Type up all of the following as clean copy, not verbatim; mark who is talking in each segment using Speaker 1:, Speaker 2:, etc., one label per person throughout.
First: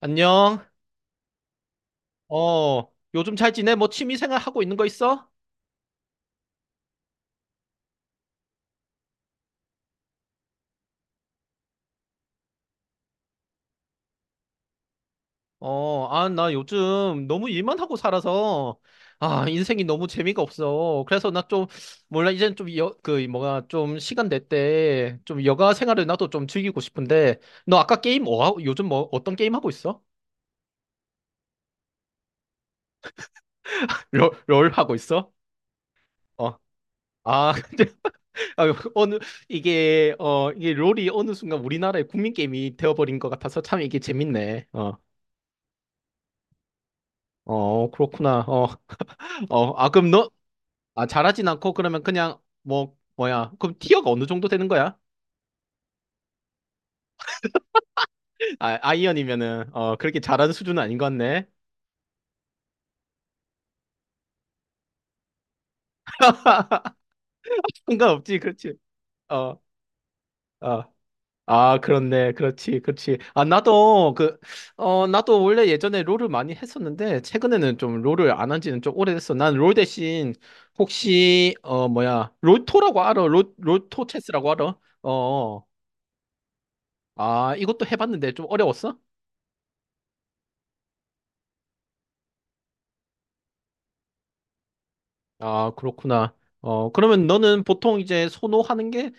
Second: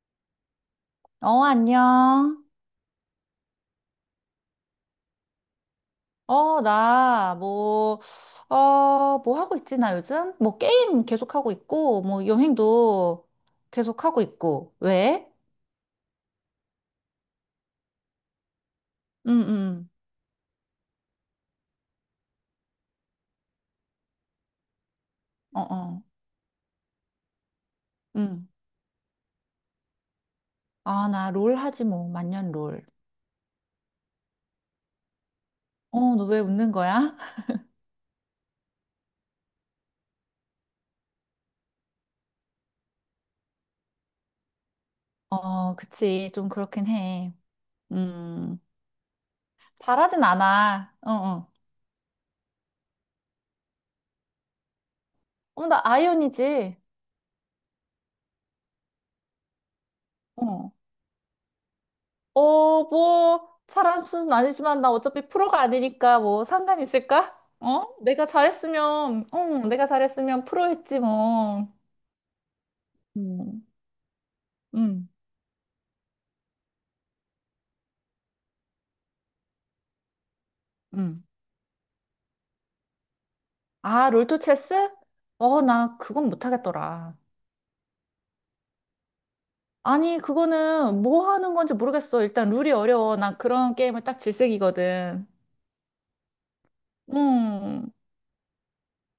Speaker 1: 안녕.
Speaker 2: 어, 안녕.
Speaker 1: 어, 요즘 잘 지내? 뭐 취미 생활 하고 있는 거 있어?
Speaker 2: 어, 나, 뭐, 어, 뭐 하고 있지, 나 요즘? 뭐, 게임 계속하고 있고, 뭐, 여행도 계속하고 있고. 왜?
Speaker 1: 어, 아, 나 요즘 너무 일만 하고 살아서,
Speaker 2: 응,
Speaker 1: 아, 인생이
Speaker 2: 응,
Speaker 1: 너무 재미가 없어. 그래서 나 좀, 몰라, 이젠 좀, 여, 그, 뭐가 좀 시간 될 때, 좀
Speaker 2: 어,
Speaker 1: 여가
Speaker 2: 어,
Speaker 1: 생활을 나도 좀 즐기고 싶은데, 너 아까 게임 뭐,
Speaker 2: 응.
Speaker 1: 요즘 뭐, 어떤 게임 하고 있어?
Speaker 2: 아, 나 롤 하지, 뭐, 만년 롤.
Speaker 1: 롤 하고 있어?
Speaker 2: 어, 너 왜
Speaker 1: 어.
Speaker 2: 웃는 거야?
Speaker 1: 아, 근데, 아, 어느, 이게, 어, 이게 롤이 어느 순간 우리나라의 국민 게임이 되어버린 것 같아서 참 이게 재밌네. 어.
Speaker 2: 어, 그치, 좀 그렇긴 해.
Speaker 1: 어, 그렇구나.
Speaker 2: 음,
Speaker 1: 어, 어, 아, 그럼
Speaker 2: 잘하진
Speaker 1: 너,
Speaker 2: 않아.
Speaker 1: 아,
Speaker 2: 어,
Speaker 1: 잘하진
Speaker 2: 어.
Speaker 1: 않고, 그러면 그냥, 뭐, 뭐야. 그럼 티어가 어느 정도 되는 거야?
Speaker 2: 어, 나 아이언이지.
Speaker 1: 아, 아이언이면은, 어, 그렇게 잘하는
Speaker 2: 어.
Speaker 1: 수준은 아닌 것 같네.
Speaker 2: 어, 뭐, 잘한 수준 아니지만 나 어차피 프로가 아니니까 뭐 상관 있을까? 어? 내가
Speaker 1: 상관없지, 그렇지.
Speaker 2: 잘했으면,
Speaker 1: 어,
Speaker 2: 응, 내가 잘했으면 프로
Speaker 1: 어.
Speaker 2: 했지 뭐.
Speaker 1: 아, 그렇네. 그렇지, 그렇지. 아,
Speaker 2: 음,
Speaker 1: 나도, 그, 어,
Speaker 2: 음,
Speaker 1: 나도 원래 예전에 롤을 많이 했었는데, 최근에는 좀 롤을 안 한 지는 좀 오래됐어. 난 롤 대신,
Speaker 2: 음.
Speaker 1: 혹시, 어, 뭐야. 롤토라고 알아? 롤토
Speaker 2: 아, 롤토
Speaker 1: 체스라고 알아?
Speaker 2: 체스?
Speaker 1: 어,
Speaker 2: 어,
Speaker 1: 어.
Speaker 2: 나 그건 못하겠더라.
Speaker 1: 아, 이것도 해봤는데 좀 어려웠어?
Speaker 2: 아니, 그거는 뭐 하는 건지 모르겠어. 일단 룰이 어려워. 나 그런 게임을 딱 질색이거든.
Speaker 1: 아, 그렇구나. 어, 그러면 너는
Speaker 2: 음.
Speaker 1: 보통 이제 선호하는 게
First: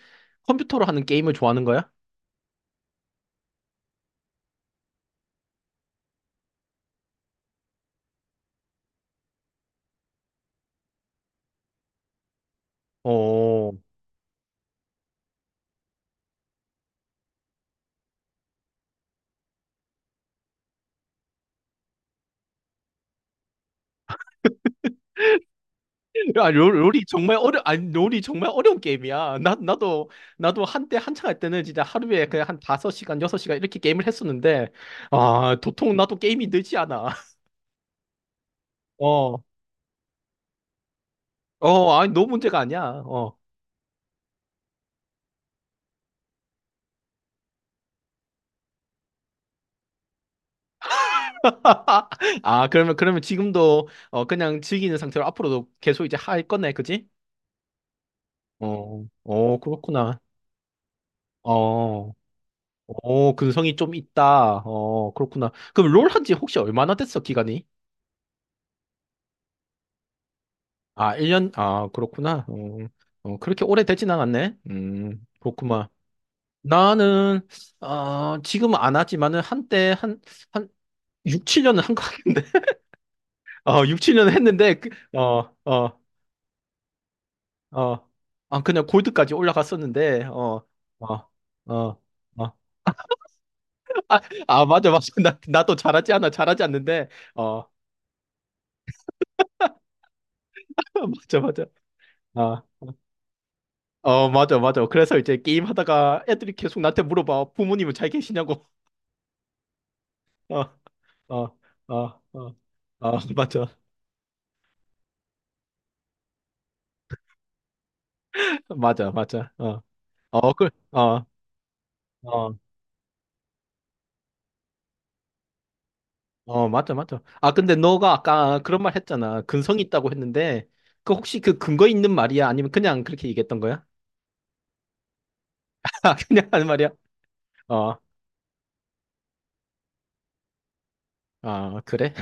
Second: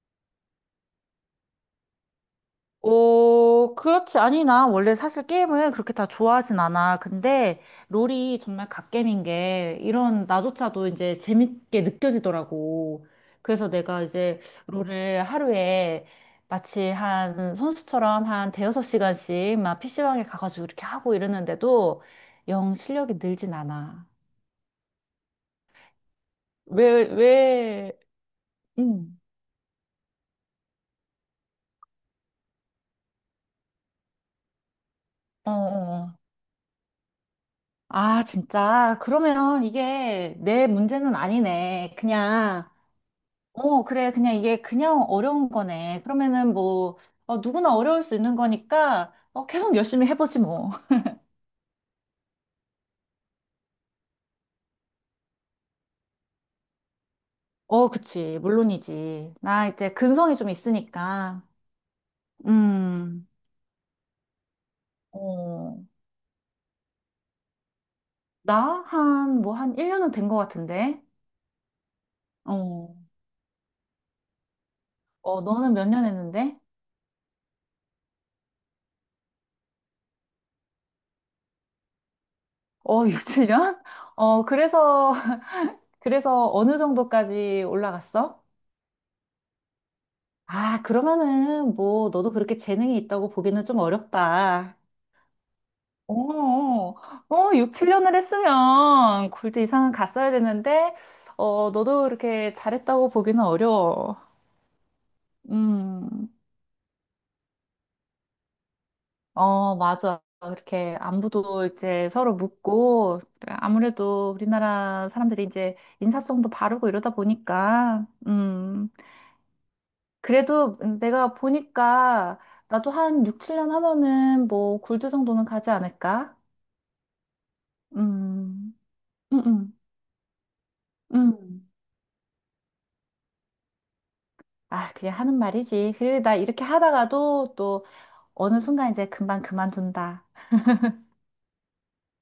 Speaker 1: 컴퓨터로 하는 게임을 좋아하는 거야?
Speaker 2: 어, 그렇지. 아니, 나 원래 사실 게임을 그렇게 다 좋아하진 않아. 근데 롤이 정말 갓겜인 게 이런 나조차도 이제 재밌게 느껴지더라고. 그래서
Speaker 1: 어.
Speaker 2: 내가 이제 롤을 하루에 마치 한 선수처럼 한 대여섯 시간씩 막 PC방에 가가지고 이렇게 하고 이러는데도 영 실력이 늘진 않아.
Speaker 1: 야, 롤, 롤이
Speaker 2: 왜,
Speaker 1: 정말 어려, 아니,
Speaker 2: 왜,
Speaker 1: 롤이 정말 어려운
Speaker 2: 응.
Speaker 1: 게임이야. 나도, 나도 한때 한창 할 때는 진짜 하루에 그냥 한 5시간, 6시간 이렇게 게임을 했었는데,
Speaker 2: 어,
Speaker 1: 아, 도통
Speaker 2: 어,
Speaker 1: 나도
Speaker 2: 어.
Speaker 1: 게임이 늘지 않아.
Speaker 2: 아, 진짜.
Speaker 1: 어.
Speaker 2: 그러면 이게 내 문제는
Speaker 1: 어,
Speaker 2: 아니네.
Speaker 1: 아니, 너 문제가
Speaker 2: 그냥.
Speaker 1: 아니야. 어.
Speaker 2: 어, 그래. 그냥 이게 그냥 어려운 거네. 그러면은 뭐, 어, 누구나 어려울 수 있는 거니까, 어, 계속 열심히 해보지 뭐.
Speaker 1: 아, 그러면, 그러면 지금도, 어, 그냥 즐기는 상태로 앞으로도 계속 이제 할 거네, 그지?
Speaker 2: 어, 그치.
Speaker 1: 어,
Speaker 2: 물론이지.
Speaker 1: 어,
Speaker 2: 나 이제
Speaker 1: 그렇구나.
Speaker 2: 근성이 좀 있으니까.
Speaker 1: 어.
Speaker 2: 음,
Speaker 1: 오, 근성이 좀 있다. 어, 그렇구나.
Speaker 2: 어,
Speaker 1: 그럼 롤 한지 혹시 얼마나 됐어, 기간이?
Speaker 2: 나 한, 뭐, 한 1년은 된 것 같은데.
Speaker 1: 아, 1년? 아, 그렇구나. 어,
Speaker 2: 어,
Speaker 1: 어, 그렇게 오래 되진 않았네.
Speaker 2: 어, 너는 몇
Speaker 1: 그렇구만.
Speaker 2: 년 했는데?
Speaker 1: 나는, 어, 지금 안 하지만은 한때 한, 한 6, 7년은 한 것 같은데.
Speaker 2: 어, 6, 7년?
Speaker 1: 어, 6, 7년
Speaker 2: 어,
Speaker 1: 했는데, 그,
Speaker 2: 그래서,
Speaker 1: 어, 어,
Speaker 2: 그래서 어느 정도까지
Speaker 1: 어.
Speaker 2: 올라갔어?
Speaker 1: 아, 그냥 골드까지 올라갔었는데, 어,
Speaker 2: 아,
Speaker 1: 어,
Speaker 2: 그러면은
Speaker 1: 어.
Speaker 2: 뭐, 너도
Speaker 1: 어.
Speaker 2: 그렇게 재능이 있다고 보기는 좀
Speaker 1: 아, 아,
Speaker 2: 어렵다.
Speaker 1: 맞아, 맞아. 나도 잘하지 않아. 잘하지
Speaker 2: 어,
Speaker 1: 않는데,
Speaker 2: 어,
Speaker 1: 어,
Speaker 2: 6, 7년을 했으면 골드 이상은 갔어야 되는데,
Speaker 1: 맞아, 맞아.
Speaker 2: 어, 너도 이렇게
Speaker 1: 어.
Speaker 2: 잘했다고 보기는 어려워.
Speaker 1: 어, 맞아, 맞아. 그래서 이제 게임 하다가
Speaker 2: 음,
Speaker 1: 애들이 계속 나한테 물어봐. 부모님은 잘 계시냐고.
Speaker 2: 어, 맞아.
Speaker 1: 어,
Speaker 2: 그렇게
Speaker 1: 어,
Speaker 2: 안부도
Speaker 1: 어,
Speaker 2: 이제 서로
Speaker 1: 어, 어,
Speaker 2: 묻고,
Speaker 1: 맞아.
Speaker 2: 아무래도 우리나라 사람들이 이제 인사성도 바르고 이러다 보니까,
Speaker 1: 맞아, 맞아. 어, 어, 그,
Speaker 2: 그래도
Speaker 1: 어,
Speaker 2: 내가 보니까
Speaker 1: 어,
Speaker 2: 나도 한 6, 7년 하면은 뭐 골드 정도는 가지 않을까?
Speaker 1: 어, 맞아, 맞아. 아, 근데 너가 아까
Speaker 2: 음,
Speaker 1: 그런 말
Speaker 2: 음,
Speaker 1: 했잖아.
Speaker 2: 음.
Speaker 1: 근성이 있다고 했는데, 그 혹시 그
Speaker 2: 음.
Speaker 1: 근거 있는 말이야? 아니면 그냥 그렇게 얘기했던 거야?
Speaker 2: 아, 그냥 하는 말이지.
Speaker 1: 아,
Speaker 2: 그래, 나
Speaker 1: 그냥
Speaker 2: 이렇게
Speaker 1: 하는 말이야?
Speaker 2: 하다가도 또
Speaker 1: 어,
Speaker 2: 어느 순간 이제 금방 그만둔다.
Speaker 1: 아, 그래?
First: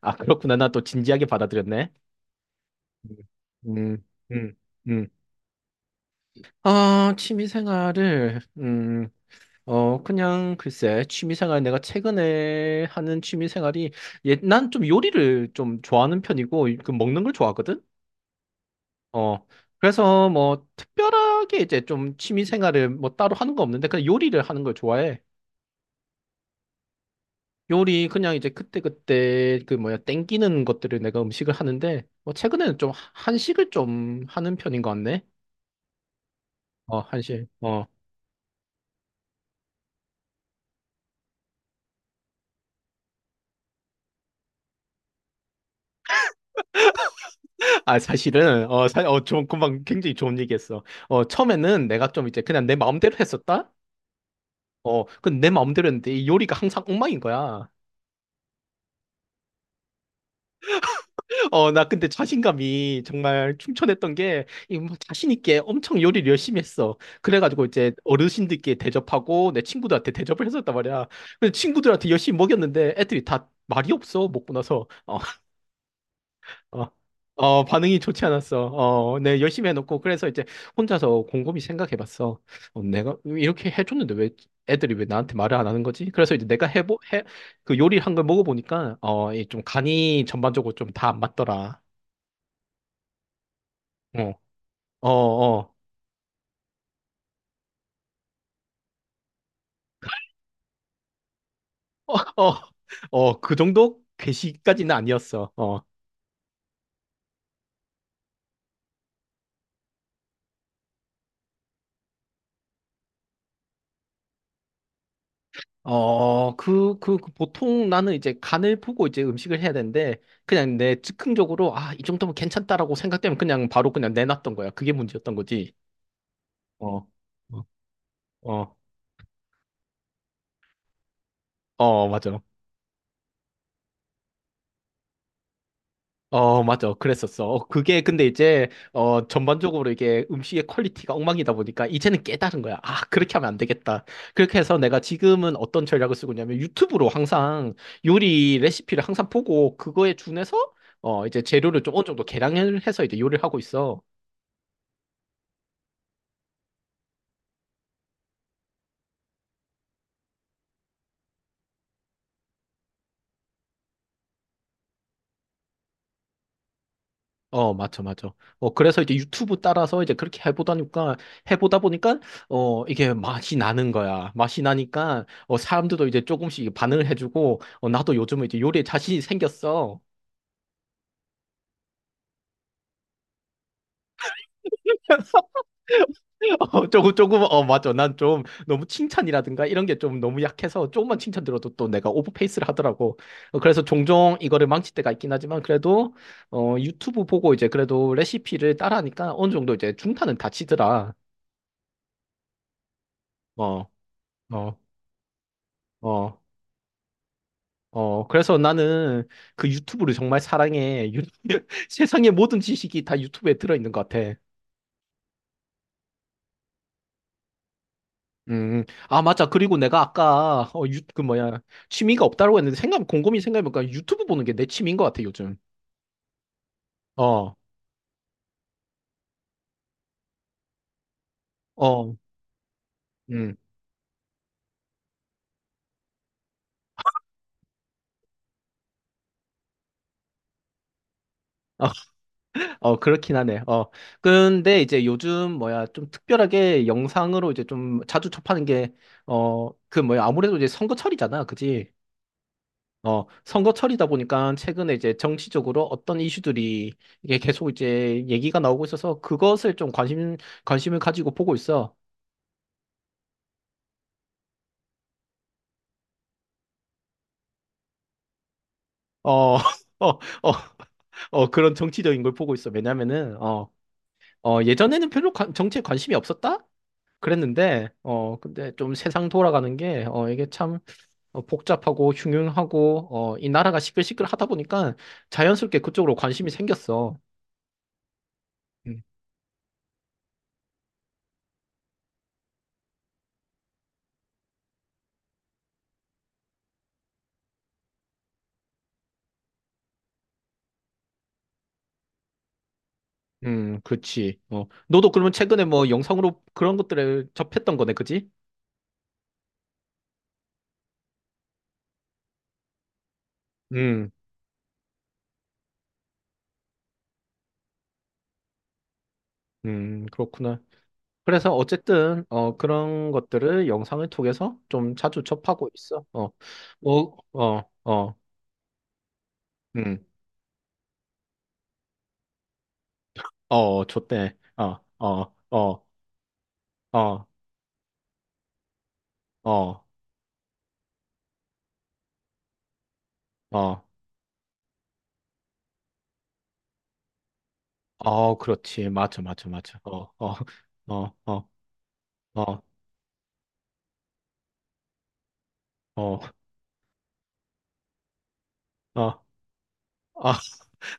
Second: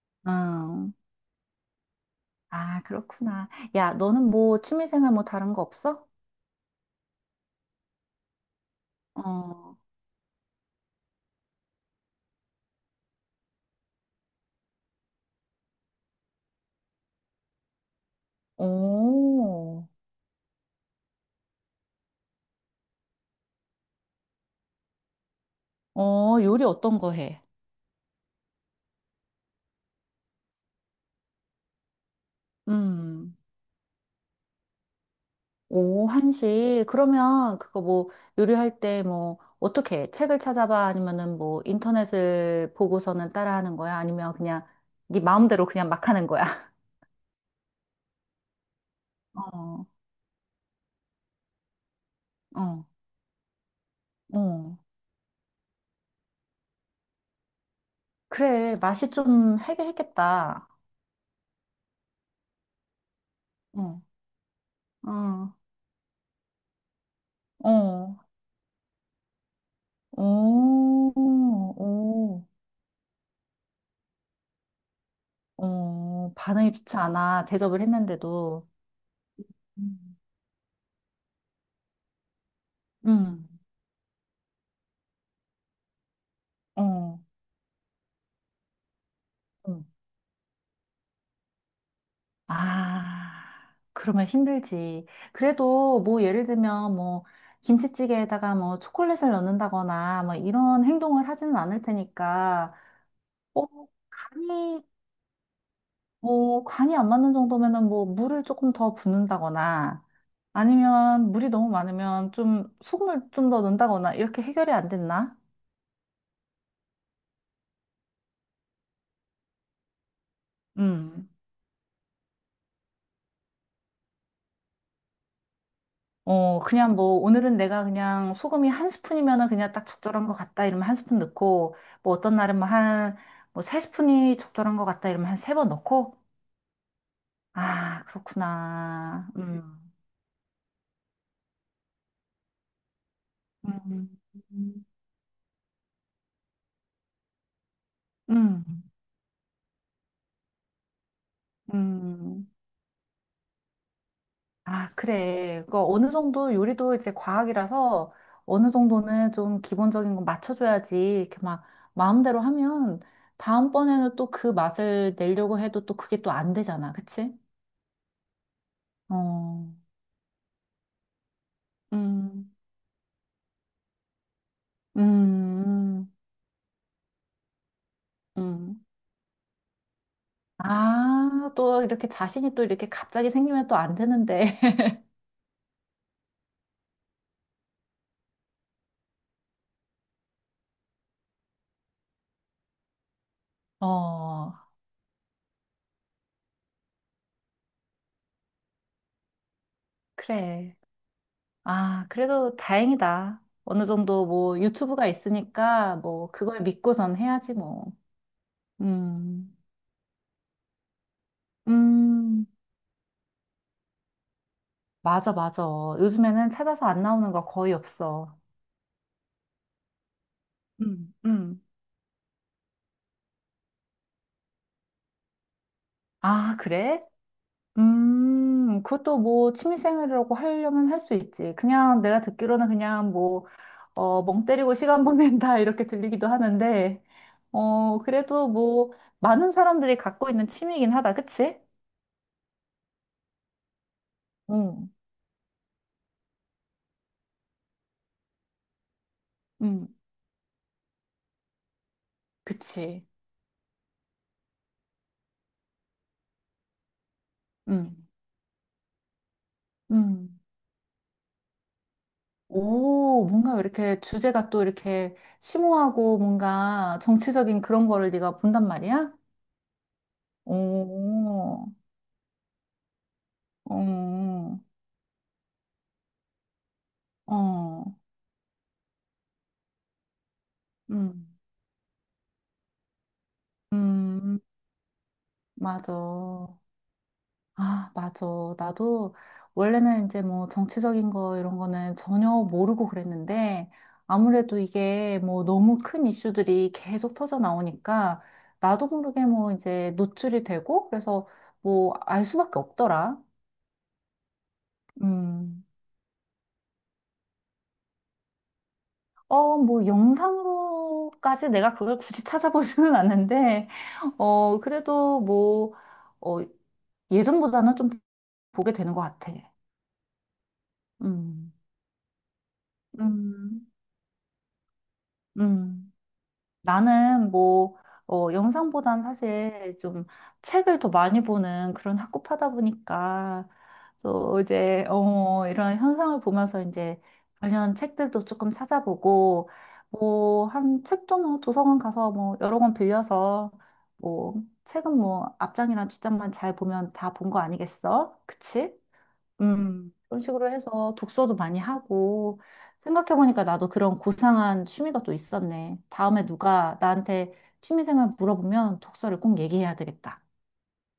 Speaker 1: 아, 그렇구나. 나 또
Speaker 2: 음.
Speaker 1: 진지하게 받아들였네.
Speaker 2: 아, 그렇구나. 야,
Speaker 1: 음,
Speaker 2: 너는
Speaker 1: 음,
Speaker 2: 뭐
Speaker 1: 음.
Speaker 2: 취미생활 뭐 다른 거 없어?
Speaker 1: 아, 취미 생활을,
Speaker 2: 어,
Speaker 1: 어, 그냥 글쎄, 취미생활, 내가 최근에 하는 취미생활이, 예, 난 좀 요리를 좀 좋아하는 편이고, 그 먹는 걸 좋아하거든? 어,
Speaker 2: 오,
Speaker 1: 그래서 뭐, 특별하게 이제 좀 취미생활을 뭐 따로 하는 거 없는데, 그냥 요리를 하는 걸 좋아해.
Speaker 2: 어, 요리 어떤 거 해?
Speaker 1: 요리, 그냥 이제 그때그때 그 뭐야, 땡기는 것들을 내가 음식을 하는데, 뭐, 최근에는 좀
Speaker 2: 음.
Speaker 1: 한식을 좀 하는 편인 것 같네.
Speaker 2: 오, 한식.
Speaker 1: 어, 한식.
Speaker 2: 그러면 그거
Speaker 1: 어.
Speaker 2: 뭐 요리할 때 뭐 어떻게 해? 책을 찾아봐? 아니면은 뭐 인터넷을 보고서는 따라하는 거야? 아니면 그냥 네 마음대로 그냥 막 하는 거야?
Speaker 1: 아, 사실은, 어, 어, 좀 금방
Speaker 2: 어,
Speaker 1: 굉장히 좋은 얘기했어. 어, 처음에는 내가 좀 이제 그냥 내
Speaker 2: 어.
Speaker 1: 마음대로 했었다?
Speaker 2: 어.
Speaker 1: 어, 근데 내 마음대로 했는데 이 요리가 항상 엉망인 거야.
Speaker 2: 그래, 맛이 좀 해결했겠다.
Speaker 1: 어, 나 근데 자신감이 정말
Speaker 2: 어,
Speaker 1: 충천했던 게, 이뭐 자신
Speaker 2: 어,
Speaker 1: 있게 엄청 요리를 열심히 했어. 그래가지고 이제
Speaker 2: 어,
Speaker 1: 어르신들께 대접하고 내 친구들한테 대접을 했었단 말이야.
Speaker 2: 오,
Speaker 1: 근데 친구들한테 열심히
Speaker 2: 오,
Speaker 1: 먹였는데 애들이 다 말이 없어, 먹고 나서. 어,
Speaker 2: 어, 반응이
Speaker 1: 어,
Speaker 2: 좋지 않아.
Speaker 1: 어,
Speaker 2: 대접을
Speaker 1: 반응이 좋지 않았어.
Speaker 2: 했는데도.
Speaker 1: 어, 네, 열심히 해놓고,
Speaker 2: 음.
Speaker 1: 그래서 이제 혼자서 곰곰이 생각해봤어. 어, 내가
Speaker 2: 음,
Speaker 1: 이렇게 해줬는데 왜 애들이 왜 나한테 말을 안 하는 거지? 그래서 이제 내가
Speaker 2: 어,
Speaker 1: 그 요리를 한 걸 먹어보니까, 어, 이 좀
Speaker 2: 음.
Speaker 1: 간이 전반적으로 좀 다 안 맞더라.
Speaker 2: 아, 그러면
Speaker 1: 어,
Speaker 2: 힘들지.
Speaker 1: 어, 어,
Speaker 2: 그래도 뭐 예를 들면 뭐 김치찌개에다가 뭐 초콜릿을 넣는다거나 뭐 이런 행동을 하지는 않을
Speaker 1: 어, 어,
Speaker 2: 테니까,
Speaker 1: 어, 그
Speaker 2: 어,
Speaker 1: 정도?
Speaker 2: 간이,
Speaker 1: 괘씸까지는 아니었어. 어.
Speaker 2: 뭐 간이 안 맞는 정도면은 뭐 물을 조금 더 붓는다거나 아니면 물이 너무 많으면 좀 소금을 좀 더 넣는다거나 이렇게 해결이 안 됐나?
Speaker 1: 어, 그 보통 나는 이제 간을 보고 이제 음식을 해야 되는데, 그냥 내
Speaker 2: 음.
Speaker 1: 즉흥적으로, 아, 이 정도면 괜찮다라고 생각되면 그냥 바로 그냥 내놨던 거야. 그게 문제였던 거지.
Speaker 2: 어, 그냥
Speaker 1: 어,
Speaker 2: 뭐, 오늘은
Speaker 1: 어,
Speaker 2: 내가 그냥 소금이
Speaker 1: 어,
Speaker 2: 한 스푼이면은 그냥 딱 적절한 것 같다 이러면 한 스푼 넣고,
Speaker 1: 어,
Speaker 2: 뭐 어떤
Speaker 1: 맞아.
Speaker 2: 날은 뭐 한, 뭐 세 스푼이 적절한 것 같다 이러면 한 세 번 넣고,
Speaker 1: 어, 맞아. 그랬었어. 어, 그게
Speaker 2: 아,
Speaker 1: 근데 이제, 어,
Speaker 2: 그렇구나.
Speaker 1: 전반적으로 이게 음식의 퀄리티가 엉망이다 보니까 이제는 깨달은 거야. 아, 그렇게 하면 안 되겠다.
Speaker 2: 음.
Speaker 1: 그렇게 해서 내가 지금은 어떤 전략을 쓰고 있냐면 유튜브로 항상 요리
Speaker 2: 음,
Speaker 1: 레시피를 항상 보고 그거에 준해서 어, 이제 재료를 좀 어느 정도
Speaker 2: 음.
Speaker 1: 계량을 해서 이제 요리를 하고 있어.
Speaker 2: 아, 그래. 그 어느 정도 요리도 이제 과학이라서 어느 정도는 좀 기본적인 건 맞춰줘야지. 이렇게 막 마음대로 하면 다음번에는 또 그 맛을 내려고 해도 또 그게 또 안 되잖아. 그치?
Speaker 1: 어, 맞죠, 맞죠. 어, 그래서 이제 유튜브
Speaker 2: 어.
Speaker 1: 따라서 이제 그렇게 해보다니까, 해보다 보니까,
Speaker 2: 음,
Speaker 1: 어, 이게 맛이 나는 거야. 맛이 나니까, 어, 사람들도
Speaker 2: 음,
Speaker 1: 이제 조금씩 반응을 해주고, 어, 나도 요즘에 이제 요리에
Speaker 2: 음.
Speaker 1: 자신이 생겼어.
Speaker 2: 아, 또 이렇게 자신이 또 이렇게 갑자기 생기면 또 안 되는데.
Speaker 1: 어, 조금, 조금, 어, 맞죠. 난 좀 너무 칭찬이라든가 이런 게 좀 너무 약해서 조금만 칭찬 들어도 또 내가 오버페이스를 하더라고. 어, 그래서 종종
Speaker 2: 어,
Speaker 1: 이거를 망칠 때가 있긴 하지만 그래도, 어, 유튜브 보고 이제 그래도 레시피를 따라하니까 어느 정도 이제 중탄은
Speaker 2: 그래.
Speaker 1: 다치더라.
Speaker 2: 아, 그래도 다행이다. 어느
Speaker 1: 어,
Speaker 2: 정도 뭐
Speaker 1: 어.
Speaker 2: 유튜브가 있으니까 뭐
Speaker 1: 어,
Speaker 2: 그걸 믿고선 해야지 뭐.
Speaker 1: 어, 그래서 나는
Speaker 2: 음,
Speaker 1: 그 유튜브를 정말 사랑해. 세상의
Speaker 2: 음,
Speaker 1: 모든 지식이 다 유튜브에 들어있는 것 같아.
Speaker 2: 맞아, 맞아. 요즘에는 찾아서 안 나오는 거 거의 없어.
Speaker 1: 아, 맞아. 그리고 내가 아까, 어, 유,
Speaker 2: 음,
Speaker 1: 그 뭐야,
Speaker 2: 음.
Speaker 1: 취미가 없다고 했는데, 생각, 곰곰이 생각해보니까 유튜브 보는 게 내 취미인 것 같아, 요즘.
Speaker 2: 아, 그래?
Speaker 1: 어,
Speaker 2: 그것도 뭐 취미생활이라고 하려면 할 수 있지. 그냥
Speaker 1: 어,
Speaker 2: 내가 듣기로는 그냥 뭐,
Speaker 1: 음.
Speaker 2: 어, 멍 때리고 시간 보낸다 이렇게 들리기도 하는데, 어, 그래도 뭐, 많은 사람들이 갖고 있는 취미이긴 하다. 그치?
Speaker 1: 어, 그렇긴 하네. 어. 근데
Speaker 2: 응
Speaker 1: 이제 요즘 뭐야, 좀 특별하게 영상으로 이제 좀 자주 접하는 게, 어,
Speaker 2: 응
Speaker 1: 그 뭐야, 아무래도 이제 선거철이잖아. 그지?
Speaker 2: 그치.
Speaker 1: 어, 선거철이다 보니까 최근에 이제 정치적으로 어떤 이슈들이 이게 계속
Speaker 2: 응
Speaker 1: 이제 얘기가 나오고 있어서 그것을 좀
Speaker 2: 음.
Speaker 1: 관심을 가지고 보고 있어.
Speaker 2: 오, 뭔가 이렇게 주제가 또 이렇게 심오하고 뭔가 정치적인 그런 거를 네가 본단 말이야?
Speaker 1: 어, 어, 어, 어,
Speaker 2: 오,
Speaker 1: 그런 정치적인 걸 보고 있어. 왜냐면은, 어,
Speaker 2: 어,
Speaker 1: 어,
Speaker 2: 어,
Speaker 1: 예전에는 별로 정치에 관심이 없었다?
Speaker 2: 어.
Speaker 1: 그랬는데, 어, 근데 좀 세상 돌아가는 게, 어, 이게 참
Speaker 2: 음,
Speaker 1: 어, 복잡하고 흉흉하고, 어, 이 나라가 시끌시끌
Speaker 2: 음,
Speaker 1: 하다 보니까 자연스럽게
Speaker 2: 맞아.
Speaker 1: 그쪽으로 관심이 생겼어.
Speaker 2: 아, 맞아. 나도 원래는 이제 뭐 정치적인 거 이런 거는 전혀 모르고 그랬는데 아무래도 이게 뭐 너무 큰 이슈들이 계속 터져 나오니까 나도 모르게 뭐 이제 노출이 되고 그래서 뭐 알 수밖에 없더라.
Speaker 1: 그치. 어, 너도 그러면
Speaker 2: 음.
Speaker 1: 최근에 뭐 영상으로 그런 것들을 접했던 거네, 그지?
Speaker 2: 어, 뭐, 영상으로까지 내가 그걸 굳이 찾아보지는 않는데,
Speaker 1: 음,
Speaker 2: 어, 그래도 뭐, 어, 예전보다는 좀 보게 되는 것 같아.
Speaker 1: 그렇구나.
Speaker 2: 음.
Speaker 1: 그래서 어쨌든, 어, 그런
Speaker 2: 음,
Speaker 1: 것들을 영상을 통해서 좀 자주 접하고
Speaker 2: 음.
Speaker 1: 있어. 어, 뭐,
Speaker 2: 나는
Speaker 1: 어,
Speaker 2: 뭐,
Speaker 1: 어,
Speaker 2: 어, 영상보단 사실 좀
Speaker 1: 음,
Speaker 2: 책을 더 많이 보는 그런 학구파다 보니까
Speaker 1: 어, 좋대.
Speaker 2: 또
Speaker 1: 어,
Speaker 2: 이제,
Speaker 1: 어,
Speaker 2: 어, 이런
Speaker 1: 어,
Speaker 2: 현상을 보면서 이제
Speaker 1: 어,
Speaker 2: 관련 책들도 조금 찾아보고
Speaker 1: 어,
Speaker 2: 뭐, 한 책도 뭐 도서관 가서 뭐 여러 권 빌려서
Speaker 1: 어,
Speaker 2: 뭐, 책은 뭐 앞장이랑 뒷장만 잘 보면 다 본 거 아니겠어?
Speaker 1: 어,
Speaker 2: 그치?
Speaker 1: 그렇지. 맞아, 맞아, 맞아. 어,
Speaker 2: 그런
Speaker 1: 어,
Speaker 2: 식으로 해서
Speaker 1: 어,
Speaker 2: 독서도
Speaker 1: 어,
Speaker 2: 많이 하고,
Speaker 1: 어,
Speaker 2: 생각해보니까 나도 그런 고상한 취미가 또 있었네.
Speaker 1: 어,
Speaker 2: 다음에 누가 나한테 취미생활 물어보면 독서를
Speaker 1: 어.
Speaker 2: 꼭 얘기해야 되겠다.
Speaker 1: 아,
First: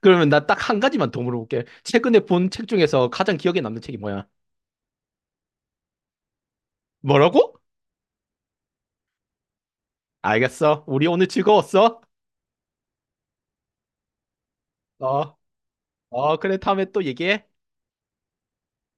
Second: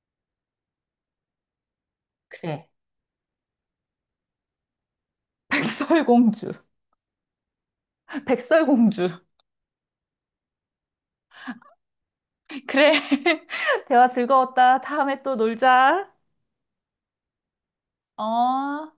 Speaker 1: 그러면 나 딱 한 가지만 더 물어볼게. 최근에 본 책
Speaker 2: 그래.
Speaker 1: 중에서 가장 기억에 남는 책이 뭐야?
Speaker 2: 백설공주.
Speaker 1: 뭐라고?
Speaker 2: 백설공주.
Speaker 1: 알겠어. 우리 오늘 즐거웠어?
Speaker 2: 그래. 대화 즐거웠다. 다음에
Speaker 1: 어,
Speaker 2: 또 놀자.
Speaker 1: 어, 그래. 다음에 또 얘기해.
Speaker 2: 어.